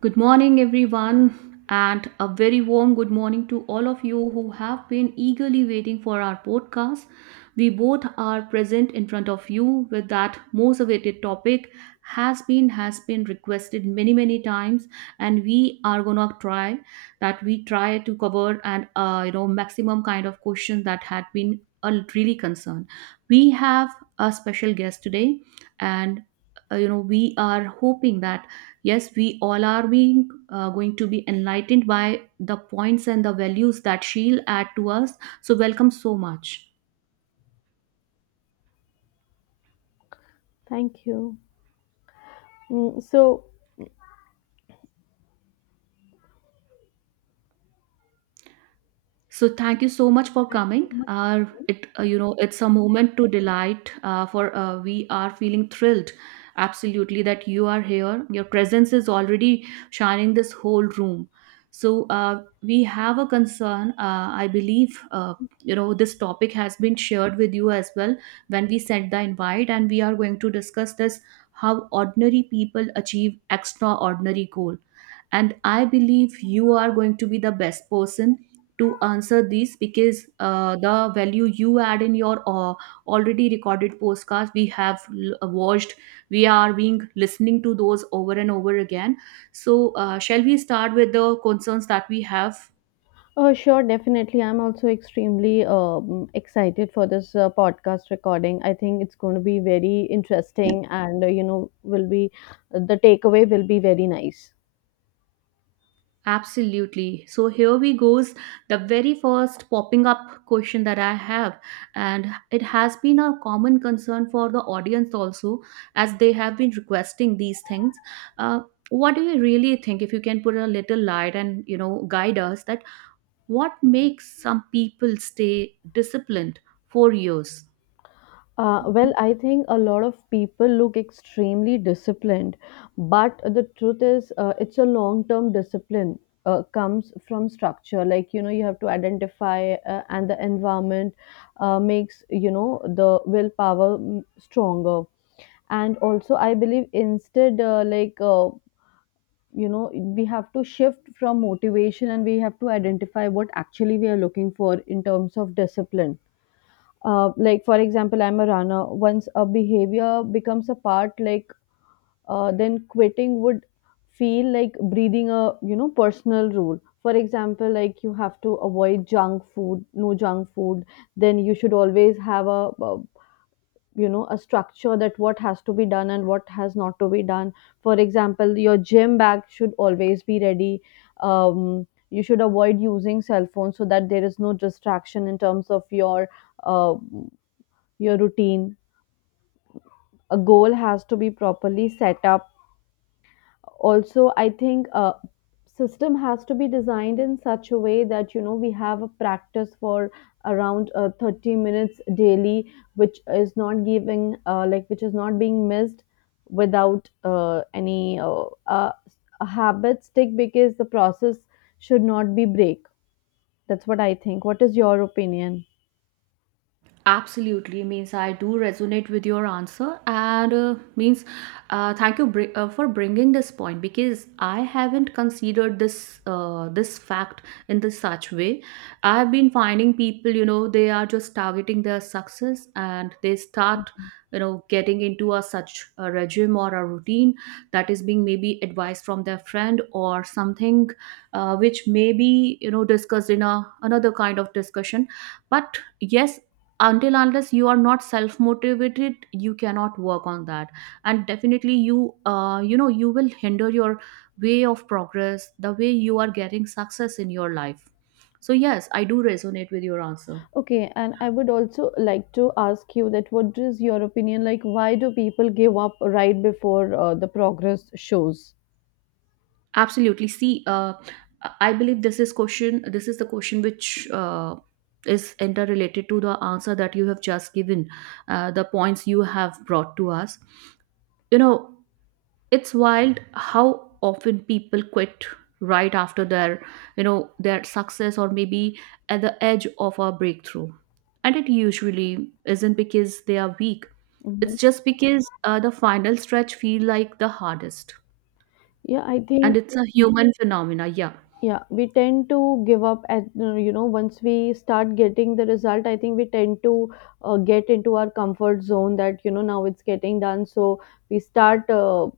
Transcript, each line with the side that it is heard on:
right: Good morning, everyone, and a very warm good morning to all of you who have been eagerly waiting for our podcast. We both are present in front of you with that most awaited topic has been requested many times, and we are gonna try that we try to cover and maximum kind of question that had been a really concern. We have a special guest today, and we are hoping that yes, we all are being going to be enlightened by the points and the values that she'll add to us, so welcome so much.
left: Thank you. Mm, so,
right: So thank you so much for
left: Thank you so
right: coming.
left: much for coming.
right: It you know It's a moment to delight. For We are feeling thrilled, absolutely, that you are here. Your presence is already shining this whole room. So we have a concern. I believe this topic has been shared with you as well when we sent the invite, and we are going to discuss this: how ordinary people achieve extraordinary goal, and I believe you are going to be the best person to answer these because the value you add in your already recorded podcast we have watched. We are being listening to those over and over again. So shall we start with the concerns that we have?
left: Oh, sure, definitely. I'm also extremely excited for this podcast recording. I think it's going to be very interesting, and will be the takeaway will be very nice.
right: Absolutely. So here we goes the very first popping up question that I have, and it has been a common concern for the audience also, as they have been requesting these things. Uh, what do you really think if you can put a little light and guide us that what makes some people stay disciplined for years?
left: Well, I think a lot of people look extremely disciplined, but the truth is, it's a long term discipline. Comes from structure like you know you have to identify and the environment makes you know the willpower stronger. And also I believe instead you know, we have to shift from motivation and we have to identify what actually we are looking for in terms of discipline. Like for example, I'm a runner. Once a behavior becomes a part, like then quitting would feel like breathing, a you know personal rule. For example, like you have to avoid junk food, no junk food. Then you should always have a you know a structure that what has to be done and what has not to be done. For example, your gym bag should always be ready. You should avoid using cell phones so that there is no distraction in terms of uh, your routine. A goal has to be properly set up. Also, I think a system has to be designed in such a way that you know we have a practice for around 30 minutes daily, which is not giving like which is not being missed without any habit stick because the process should not be break. That's what I think. What is your opinion?
right: Absolutely, means I do resonate with your answer, and means thank you for bringing this point, because I haven't considered this this fact in this such way. I've been finding people, you know, they are just targeting their success and they start, you know, getting into a such a regime or a routine that is being maybe advised from their friend or something, which may be, you know, discussed in a another kind of discussion. But yes, until unless you are not self motivated, you cannot work on that, and definitely you you know you will hinder your way of progress, the way you are getting success in your life. So yes, I do resonate with your answer.
left: Okay, and I would also like to ask you that what is your opinion, like why do people give up right before the progress shows?
right: Absolutely, see, I believe this is the question which is interrelated to the answer that you have just given, the points you have brought to us. You know, it's wild how often people quit right after their, you know, their success, or maybe at the edge of a breakthrough. And it usually isn't because they are weak. It's
left: Hmm.
right: just because the final stretch feel like the hardest,
left: Yeah, I
right: and
left: think
right: it's a human phenomena, yeah.
left: yeah, we tend to give up at you know once we start getting the result, I think we tend to get into our comfort zone that you know now it's getting done, so we start uh,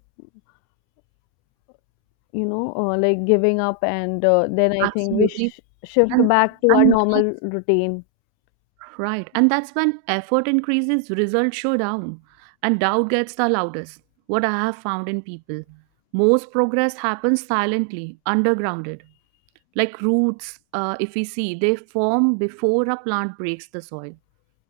left: you know uh, like giving up and then I think we
right: Absolutely.
left: sh shift
right: and
left: back to our
right: and
left: normal routine.
right: right. And that's when effort increases, results show down, and doubt gets the loudest. What I have found in people, most progress happens silently, undergrounded. Like roots, if we see, they form before a plant breaks the soil.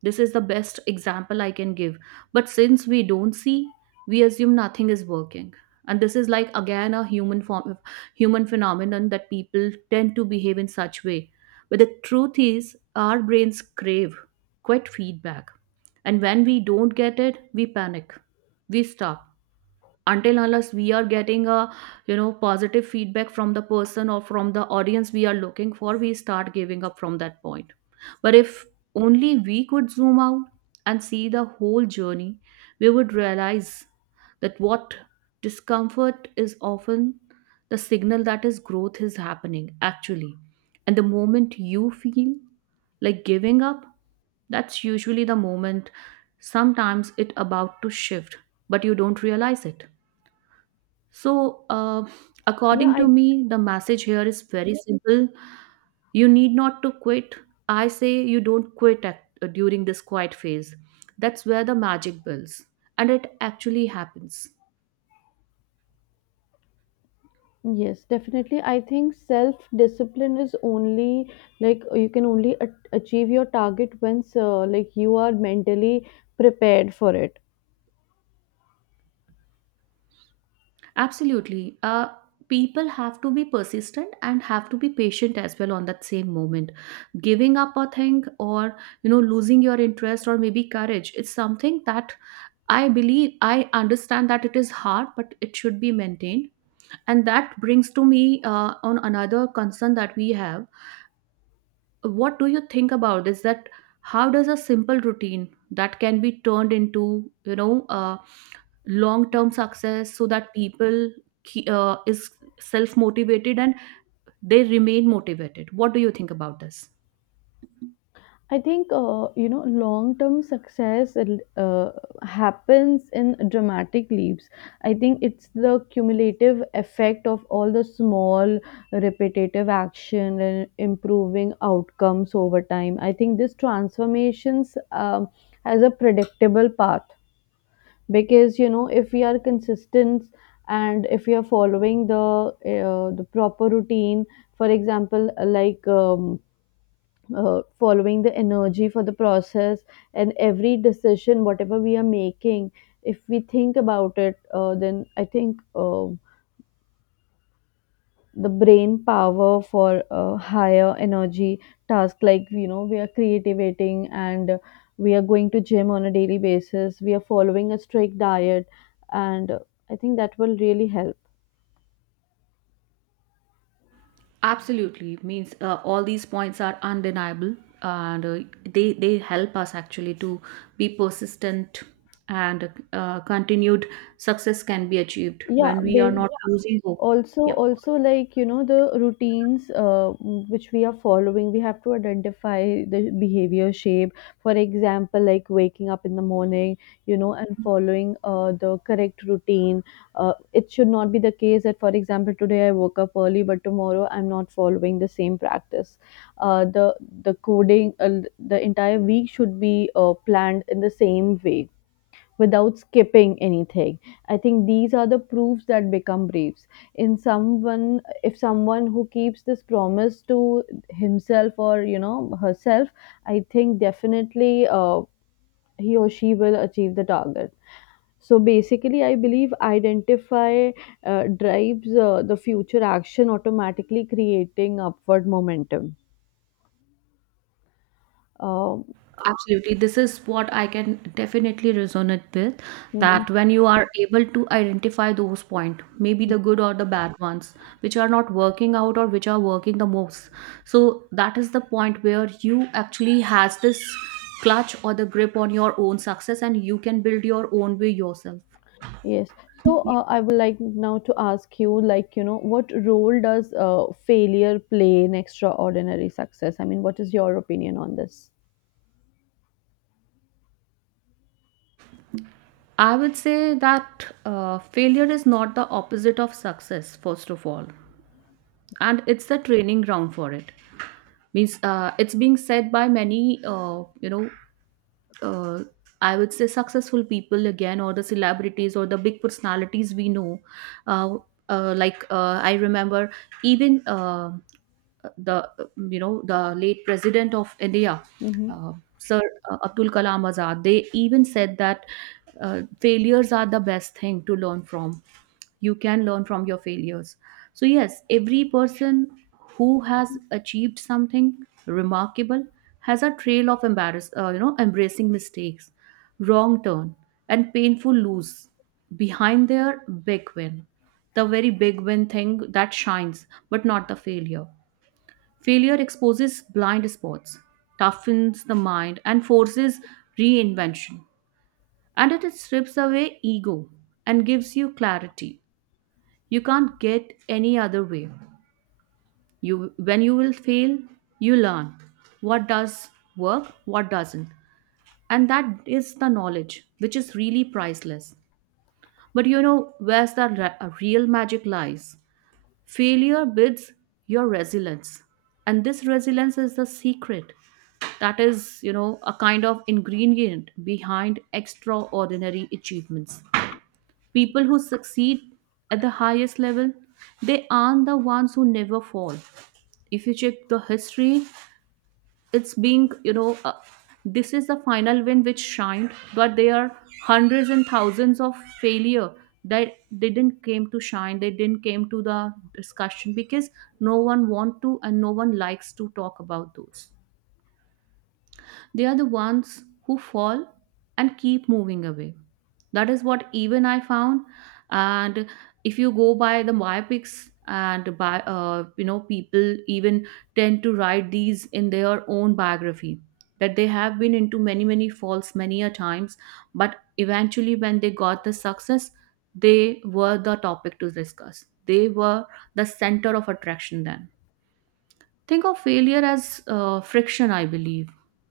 right: This is the best example I can give. But since we don't see, we assume nothing is working. And this is like again a human form, human phenomenon that people tend to behave in such way. But the truth is, our brains crave quite feedback, and when we don't get it, we panic, we stop, until unless we are getting a, you know, positive feedback from the person or from the audience we are looking for, we start giving up from that point. But if only we could zoom out and see the whole journey, we would realize that what discomfort is often the signal that is growth is happening actually. And the moment you feel like giving up, that's usually the moment sometimes it about to shift, but you don't realize it. So,
left: Yeah,
right: according to
left: I.
right: me, the message here is very simple. You need not to quit. I say you don't quit at, during this quiet phase. That's where the magic builds, and it actually happens.
left: Yes, definitely. I think self discipline is only like you can only achieve your target once like you are mentally prepared for it.
right: Absolutely. People have to be persistent and have to be patient as well on that same moment. Giving up a thing or, you know, losing your interest or maybe courage, it's something that I believe I understand that it is hard, but it should be maintained. And that brings to me on another concern that we have. What do you think about this? That how does a simple routine that can be turned into, you know, long term success so that people is self motivated and they remain motivated? What do you think about this?
left: I think you know long term success happens in dramatic leaps. I think it's the cumulative effect of all the small repetitive action and improving outcomes over time. I think this transformations has a predictable path because you know if we are consistent and if we are following the the proper routine. For example following the energy for the process, and every decision whatever we are making, if we think about it then I think the brain power for a higher energy task, like you know we are creativating, and we are going to gym on a daily basis, we are following a strict diet, and I think that will really help.
right: Absolutely. Means all these points are undeniable, and they help us actually to be persistent, and continued success can be achieved
left: yeah
right: when we are
left: ba-
right: not losing hope.
left: Also,
right: Yep.
left: like you know the routines which we are following, we have to identify the behavior shape. For example, like waking up in the morning, you know, and following the correct routine. Uh, it should not be the case that for example today I woke up early but tomorrow I'm not following the same practice. Uh, the the coding the entire week should be planned in the same way without skipping anything. I think these are the proofs that become braves. In someone, if someone who keeps this promise to himself or you know herself, I think definitely he or she will achieve the target. So basically, I believe identify drives the future action, automatically creating upward momentum. Um,
right: Absolutely. This is what I can definitely resonate with,
left: mhm.
right: that when you are able to identify those points, maybe the good or the bad ones, which are not working out or which are working the most. So that is the point where you actually has this clutch or the grip on your own success, and you can build your own way yourself.
left: Yes. So I would like now to ask you, like, you know, what role does failure play in extraordinary success? I mean, what is your opinion on this?
right: I would say that failure is not the opposite of success, first of all, and it's the training ground for it. Means it's being said by many uh, I would say successful people again, or the celebrities or the big personalities we know, uh, I remember even the you know, the late president of India,
left: Hmm.
right: uh, sir, Abdul Kalam Azad, they even said that uh, failures are the best thing to learn from. You can learn from your failures. So yes, every person who has achieved something remarkable has a trail of embarrass you know, embracing mistakes, wrong turn, and painful lose behind their big win, the very big win thing that shines, but not the failure. Failure exposes blind spots, toughens the mind, and forces reinvention. And it strips away ego and gives you clarity. You can't get any other way. You, when you will fail, you learn what does work, what doesn't. And that is the knowledge, which is really priceless. But you know, where's the real magic lies? Failure bids your resilience. And this resilience is the secret that is, you know, a kind of ingredient behind extraordinary achievements. People who succeed at the highest level, they aren't the ones who never fall. If you check the history, it's being, you know, this is the final win which shined, but there are hundreds and thousands of failure that they didn't came to shine, they didn't came to the discussion because no one want to and no one likes to talk about those. They are the ones who fall and keep moving away. That is what even I found. And if you go by the biopics and by people even tend to write these in their own biography, that they have been into many falls many a times, but eventually when they got the success, they were the topic to discuss, they were the center of attraction then. Think of failure as friction, I believe.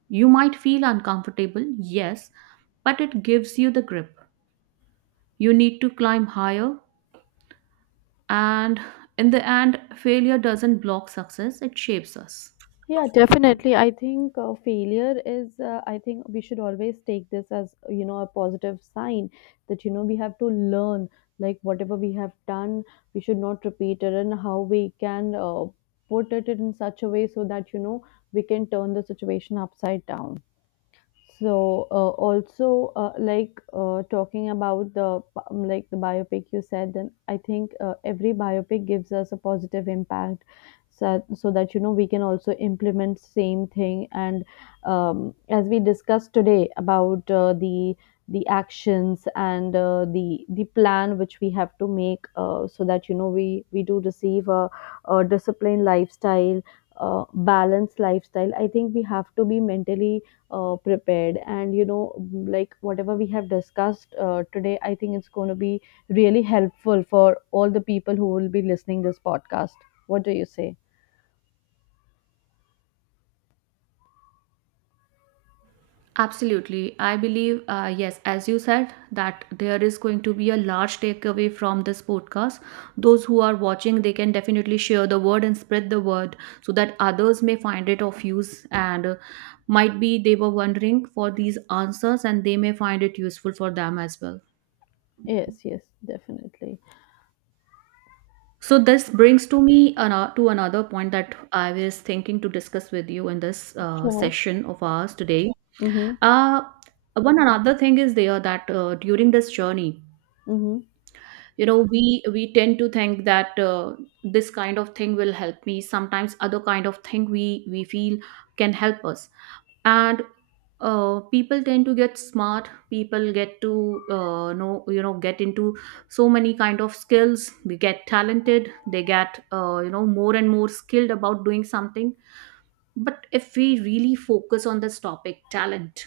right: You might feel uncomfortable, yes, but it gives you the grip. You need to climb higher, and in the end, failure doesn't block success, it shapes us.
left: Yeah, definitely. I think failure is, I think we should always take this as, you know, a positive sign that, you know, we have to learn, like, whatever we have done, we should not repeat it and how we can put it in such a way so that, you know, we can turn the situation upside down. So also like talking about the like the biopic you said, then I think every biopic gives us a positive impact, so so that you know we can also implement same thing. And as we discussed today about the actions and the plan which we have to make so that you know we do receive a disciplined lifestyle, balanced lifestyle. I think we have to be mentally prepared and you know like whatever we have discussed today I think it's going to be really helpful for all the people who will be listening this podcast. What do you say?
right: Absolutely. I believe, yes, as you said, that there is going to be a large takeaway from this podcast. Those who are watching, they can definitely share the word and spread the word so that others may find it of use, and might be they were wondering for these answers, and they may find it useful for them as well.
left: Yes, yes, definitely.
right: So this brings to me to another point that I was thinking to discuss with you in this
left: Sure.
right: session of ours today.
left: Mm-hmm.
right: Uh, One another thing is there that during this journey,
left: Mm-hmm.
right: you know, we tend to think that this kind of thing will help me, sometimes other kind of thing we feel can help us. And people tend to get smart, people get to know you know get into so many kind of skills, we get talented, they get, you know, more and more skilled about doing something. But if we really focus on this topic, talent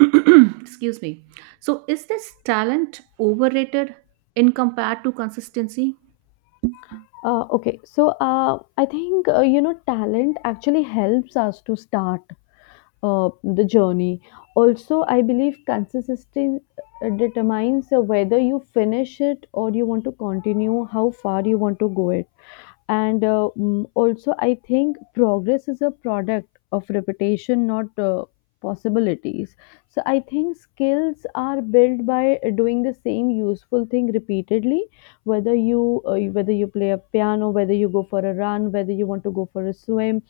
right: excuse me, so is this talent overrated in compared to consistency?
left: Okay, so I think you know talent actually helps us to start uh, the journey. Also I believe consistency determines whether you finish it or you want to continue how far you want to go it. And also I think progress is a product of repetition, not possibilities. So I think skills are built by doing the same useful thing repeatedly, whether you play a piano, whether you go for a run, whether you want to go for a swim.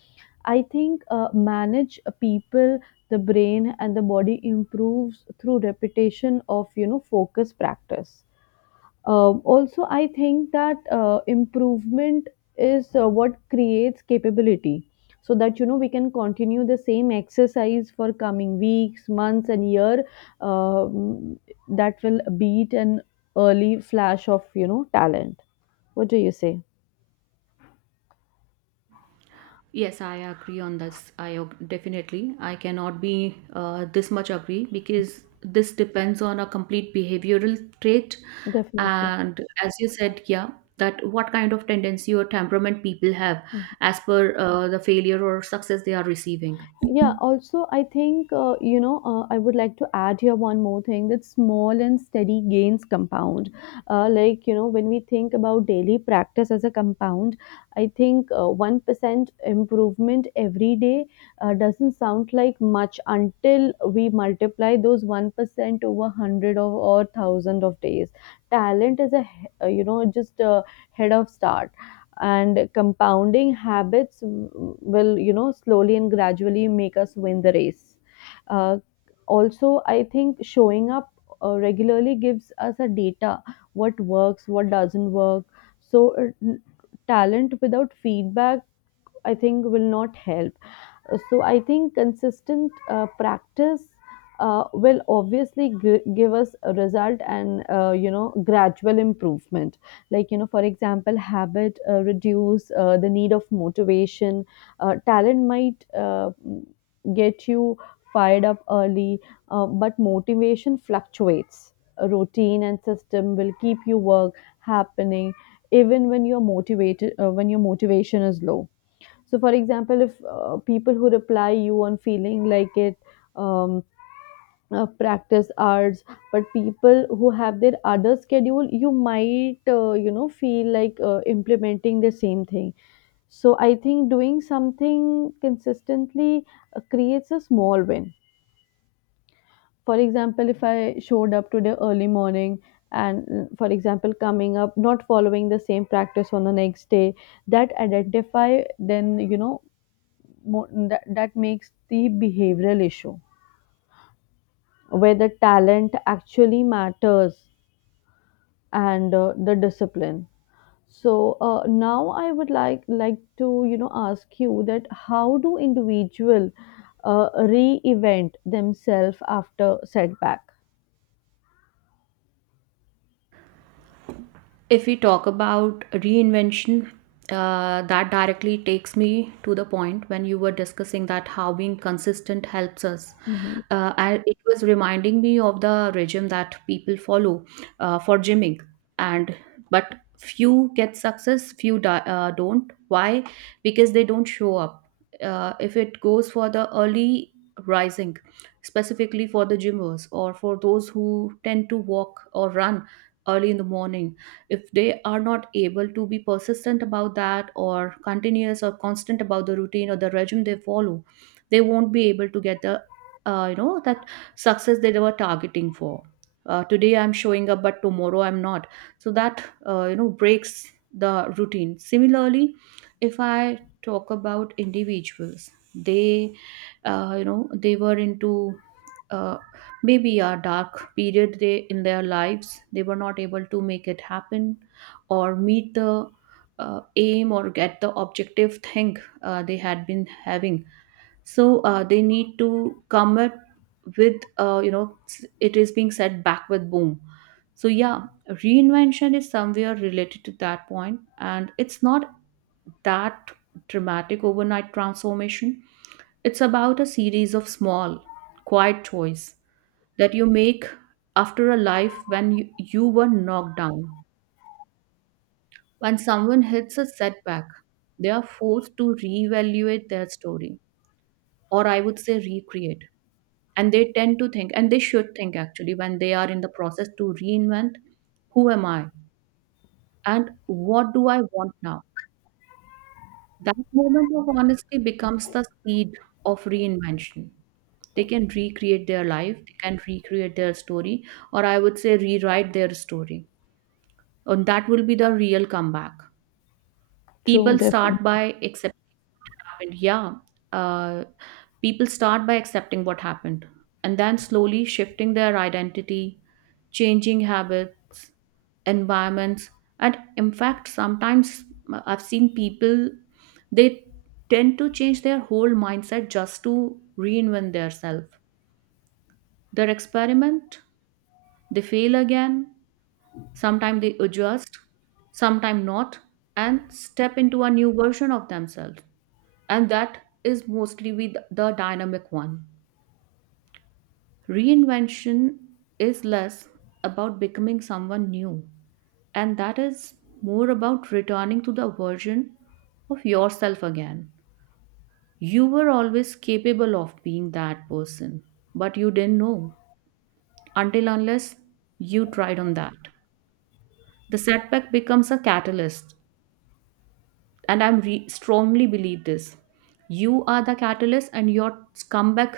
left: I think manage people, the brain and the body improves through repetition of you know focus practice. Um, also, I think that improvement is what creates capability, so that you know we can continue the same exercise for coming weeks, months and year. Um, that will beat an early flash of you know talent. What do you say?
right: Yes, I agree on this. Definitely I cannot be this much agree because this depends on a complete behavioral trait,
left: Definitely.
right: and as you said, yeah, that what kind of tendency or temperament people have
left: Mm-hmm.
right: as per the failure or success they are receiving.
left: Yeah, also, I think, you know, I would like to add here one more thing that small and steady gains compound. Like, you know, when we think about daily practice as a compound, I think 1% improvement every day doesn't sound like much until we multiply those 1% over 100 of, or 1,000 of days. Talent is a, you know, just a head of start, and compounding habits will you know slowly and gradually make us win the race. uh, Also I think showing up regularly gives us a data, what works, what doesn't work. So talent without feedback, I think, will not help. So I think consistent practice will obviously give us a result and you know gradual improvement. Like you know, for example, habit reduce the need of motivation. Uh, talent might get you fired up early, but motivation fluctuates. A routine and system will keep you work happening even when your motivated when your motivation is low. So, for example, if people who reply you on feeling like it, um, practice arts, but people who have their other schedule, you might, you know, feel like implementing the same thing. So, I think doing something consistently creates a small win. For example, if I showed up today early morning and, mm, for example, coming up, not following the same practice on the next day, that identify then you know that, that makes the behavioral issue where the talent actually matters and the discipline. So now I would like to you know ask you that how do individual re-event themselves after setback?
right: If we talk about reinvention, that directly takes me to the point when you were discussing that how being consistent helps us.
left: Mhm.
right: It was reminding me of the regime that people follow for gymming, and but few get success, don't. Why? Because they don't show up. If it goes for the early rising, specifically for the gymmers or for those who tend to walk or run early in the morning, if they are not able to be persistent about that or continuous or constant about the routine or the regime they follow, they won't be able to get the that success they were targeting for. Uh, today I'm showing up but tomorrow I'm not, so that breaks the routine. Similarly, if I talk about individuals, they they were into uh, maybe a dark period they in their lives, they were not able to make it happen or meet the aim or get the objective thing they had been having. So they need to come up with it is being set back with boom. So yeah, reinvention is somewhere related to that point, and it's not that dramatic overnight transformation. It's about a series of small quiet choice that you make after a life when you were knocked down. When someone hits a setback, they are forced to reevaluate their story, or I would say recreate. And they tend to think, and they should think actually, when they are in the process to reinvent, who am I and what do I want now? That moment of honesty becomes the seed of reinvention. They can recreate their life, they can recreate their story, or I would say rewrite their story, and that will be the real comeback.
left: True,
right: People
left: definitely.
right: start by accepting what happened, yeah. uh, People start by accepting what happened, and then slowly shifting their identity, changing habits, environments. And in fact sometimes I've seen people, they tend to change their whole mindset just to reinvent their self. Their experiment, they fail again. Sometimes they adjust, sometimes not, and step into a new version of themselves. And that is mostly with the dynamic one. Reinvention is less about becoming someone new, and that is more about returning to the version of yourself again. You were always capable of being that person, but you didn't know until unless you tried on that. The setback becomes a catalyst, and strongly believe this, you are the catalyst and your comeback.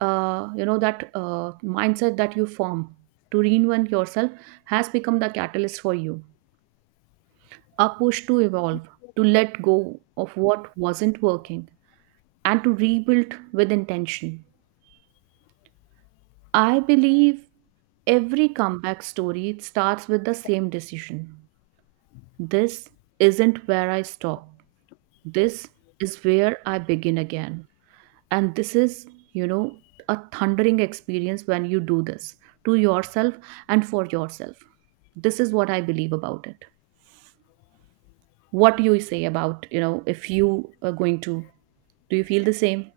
right: That mindset that you form to reinvent yourself has become the catalyst for you, a push to evolve, to let go of what wasn't working, and to rebuild with intention. I believe every comeback story starts with the same decision: this isn't where I stop, this is where I begin again. And this is, you know, a thundering experience when you do this to yourself and for yourself. This is what I believe about it. What do you say about, you know, if you are going to, do you feel the same?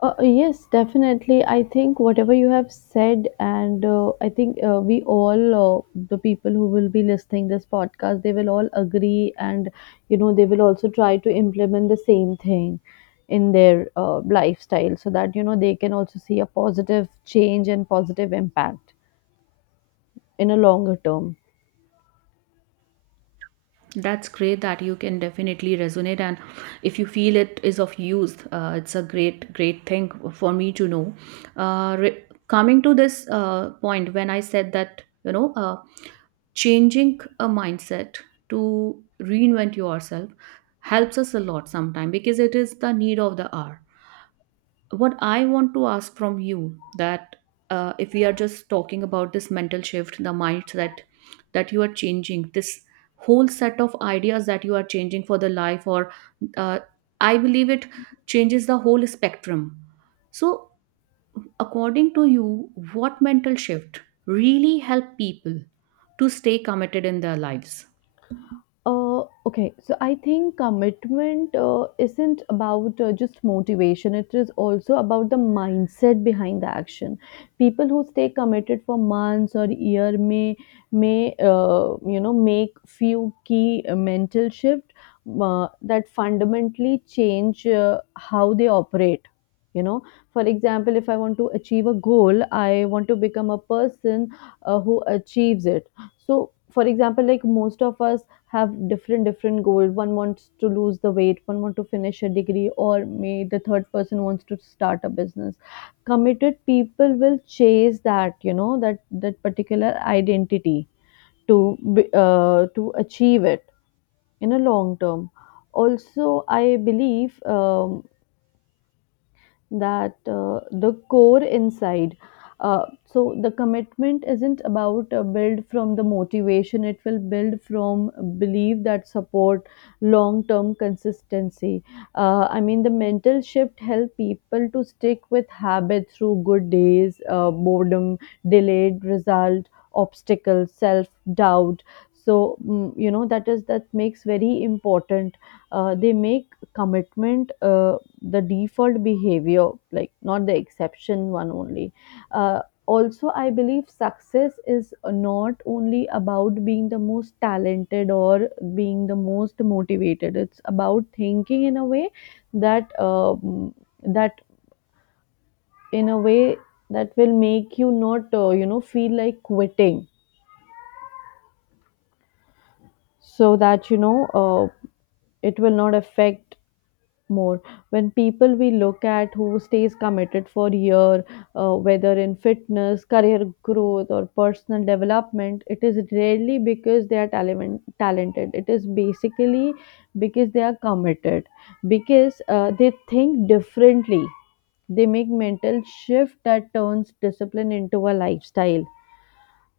left: Yes, definitely. I think whatever you have said, and I think we all, the people who will be listening this podcast, they will all agree, and you know they will also try to implement the same thing in their lifestyle, so that you know they can also see a positive change and positive impact in a longer term.
right: That's great that you can definitely resonate. And if you feel it is of use, it's a great great thing for me to know. Coming to this point when I said that you know changing a mindset to reinvent yourself helps us a lot sometimes because it is the need of the hour. What I want to ask from you that if we are just talking about this mental shift, the mindset that you are changing, this whole set of ideas that you are changing for the life, or uh, I believe it changes the whole spectrum. So according to you, what mental shift really help people to stay committed in their lives?
left: Okay, so I think commitment isn't about just motivation, it is also about the mindset behind the action. People who stay committed for months or year may you know make few key mental shift that fundamentally change how they operate. You know, for example, if I want to achieve a goal, I want to become a person who achieves it. So, for example, like most of us have different goals. One wants to lose the weight, one wants to finish a degree, or may the third person wants to start a business. Committed people will chase that that particular identity to achieve it in a long term. Also, I believe that the core inside, so the commitment isn't about build from the motivation, it will build from belief that support long term consistency. I mean the mental shift help people to stick with habit through good days, boredom, delayed result, obstacles, self doubt. So you know, that makes very important. They make commitment, the default behavior, like not the exception one only. uh, Also, I believe success is not only about being the most talented or being the most motivated, it's about thinking in a way that, that in a way that will make you not, feel like quitting. So that you know It will not affect more. When people, we look at who stays committed for year, whether in fitness, career growth, or personal development, it is rarely because they are talented, it is basically because they are committed, because they think differently. They make mental shift that turns discipline into a lifestyle.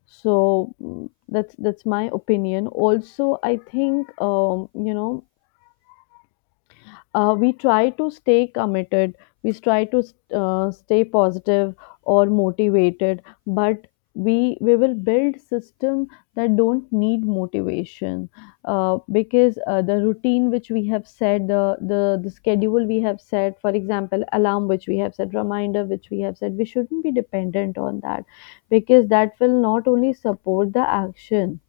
left: So that's my opinion. Also, I think we try to stay committed, we try to stay positive or motivated, but we will build system that don't need motivation, because the routine which we have set, the schedule we have set, for example alarm which we have set, reminder which we have set, we shouldn't be dependent on that, because that will not only support the action.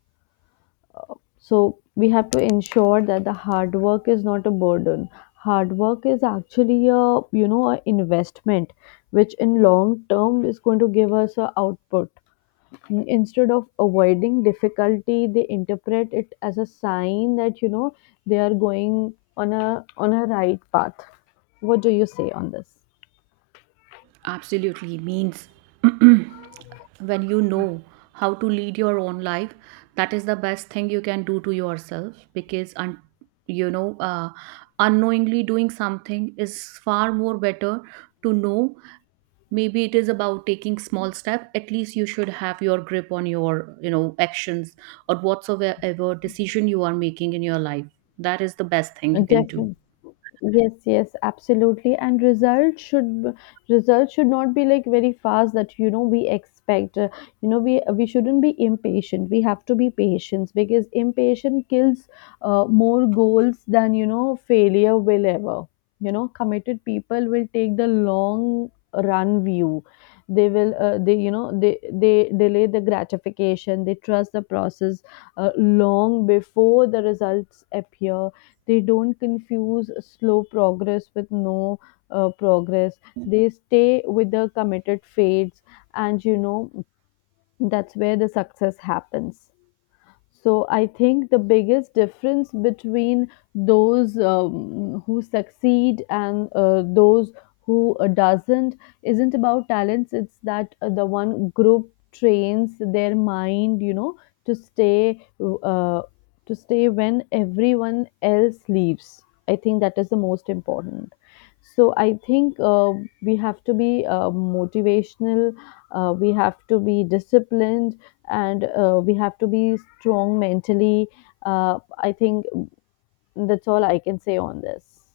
left: So we have to ensure that the hard work is not a burden. Hard work is actually a, a investment, which in long term is going to give us a output. Instead of avoiding difficulty, they interpret it as a sign that, they are going on a right path. What do you say on this?
right: Absolutely means when you know how to lead your own life, that is the best thing you can do to yourself, because you know uh, unknowingly doing something is far more better to know. Maybe it is about taking small step. At least you should have your grip on your, you know, actions or whatsoever decision you are making in your life. That is the best thing you can do.
left: Definitely. Yes, yes, absolutely. And results should not be like very fast that, we expect. You know, we shouldn't be impatient. We have to be patient because impatient kills more goals than, failure will ever. You know, committed people will take the long run view. They will they you know they delay the gratification. They trust the process long before the results appear. They don't confuse slow progress with no progress. They stay with the committed fades, and you know, that's where the success happens. So I think the biggest difference between those who succeed and those who doesn't isn't about talents. It's that the one group trains their mind, you know, to stay uh, when everyone else leaves. I think that is the most important. So I think we have to be motivational, we have to be disciplined, and we have to be strong mentally. I think that's all I can say on this.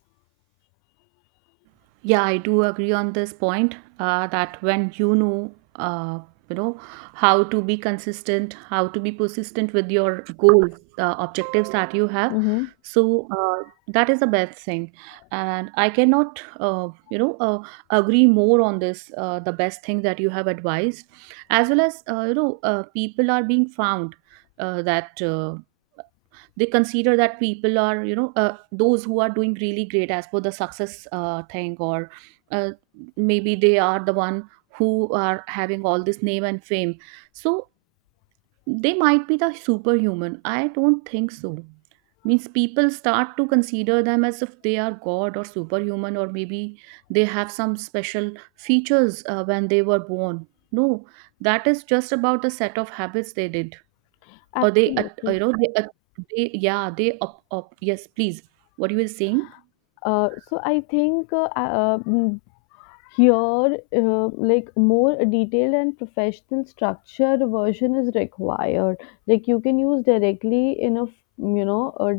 right: Yeah, I do agree on this point that when you know how to be consistent, how to be persistent with your goals, objectives that you have.
left: Mm-hmm.
right: So that is the best thing, and I cannot, agree more on this. The best thing that you have advised, as well as, people are being found that they consider that people are, you know, those who are doing really great as per the success thing, or uh, maybe they are the one who are having all this name and fame. So they might be the superhuman, I don't think so. Means people start to consider them as if they are god or superhuman, or maybe they have some special features when they were born. No, that is just about the set of habits they did, or they at you
left: Absolutely.
right: know they, at- they, yeah, they up up yes please, what you were saying.
left: So I think here, like more detailed and professional structured version is required. Like you can use directly in a a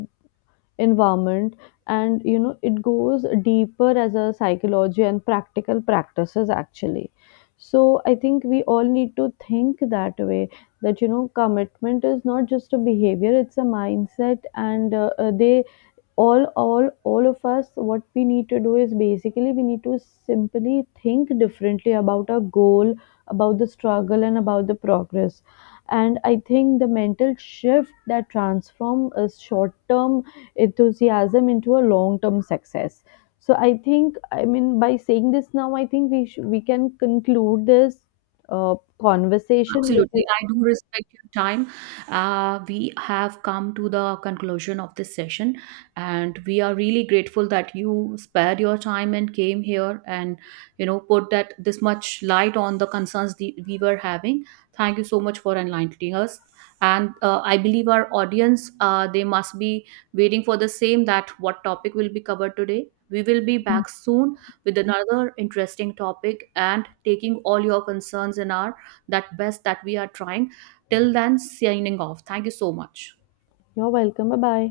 left: environment, and you know it goes deeper as a psychology and practical practices actually. So I think we all need to think that way, that you know commitment is not just a behavior, it's a mindset. And they, all of us, what we need to do is basically we need to simply think differently about our goal, about the struggle, and about the progress. And I think the mental shift that transform a short term enthusiasm into a long term success. So I think, I mean, by saying this, now I think we can conclude this uh, conversation,
right: Absolutely.
left: because
right: I do respect your time. We have come to the conclusion of this session, and we are really grateful that you spared your time and came here and you know put that this much light on the concerns the, we were having. Thank you so much for enlightening us. And I believe our audience, they must be waiting for the same that what topic will be covered today. We will be back soon with another interesting topic and taking all your concerns in our that best that we are trying. Till then, signing off, thank you so much.
left: you're welcome, bye bye.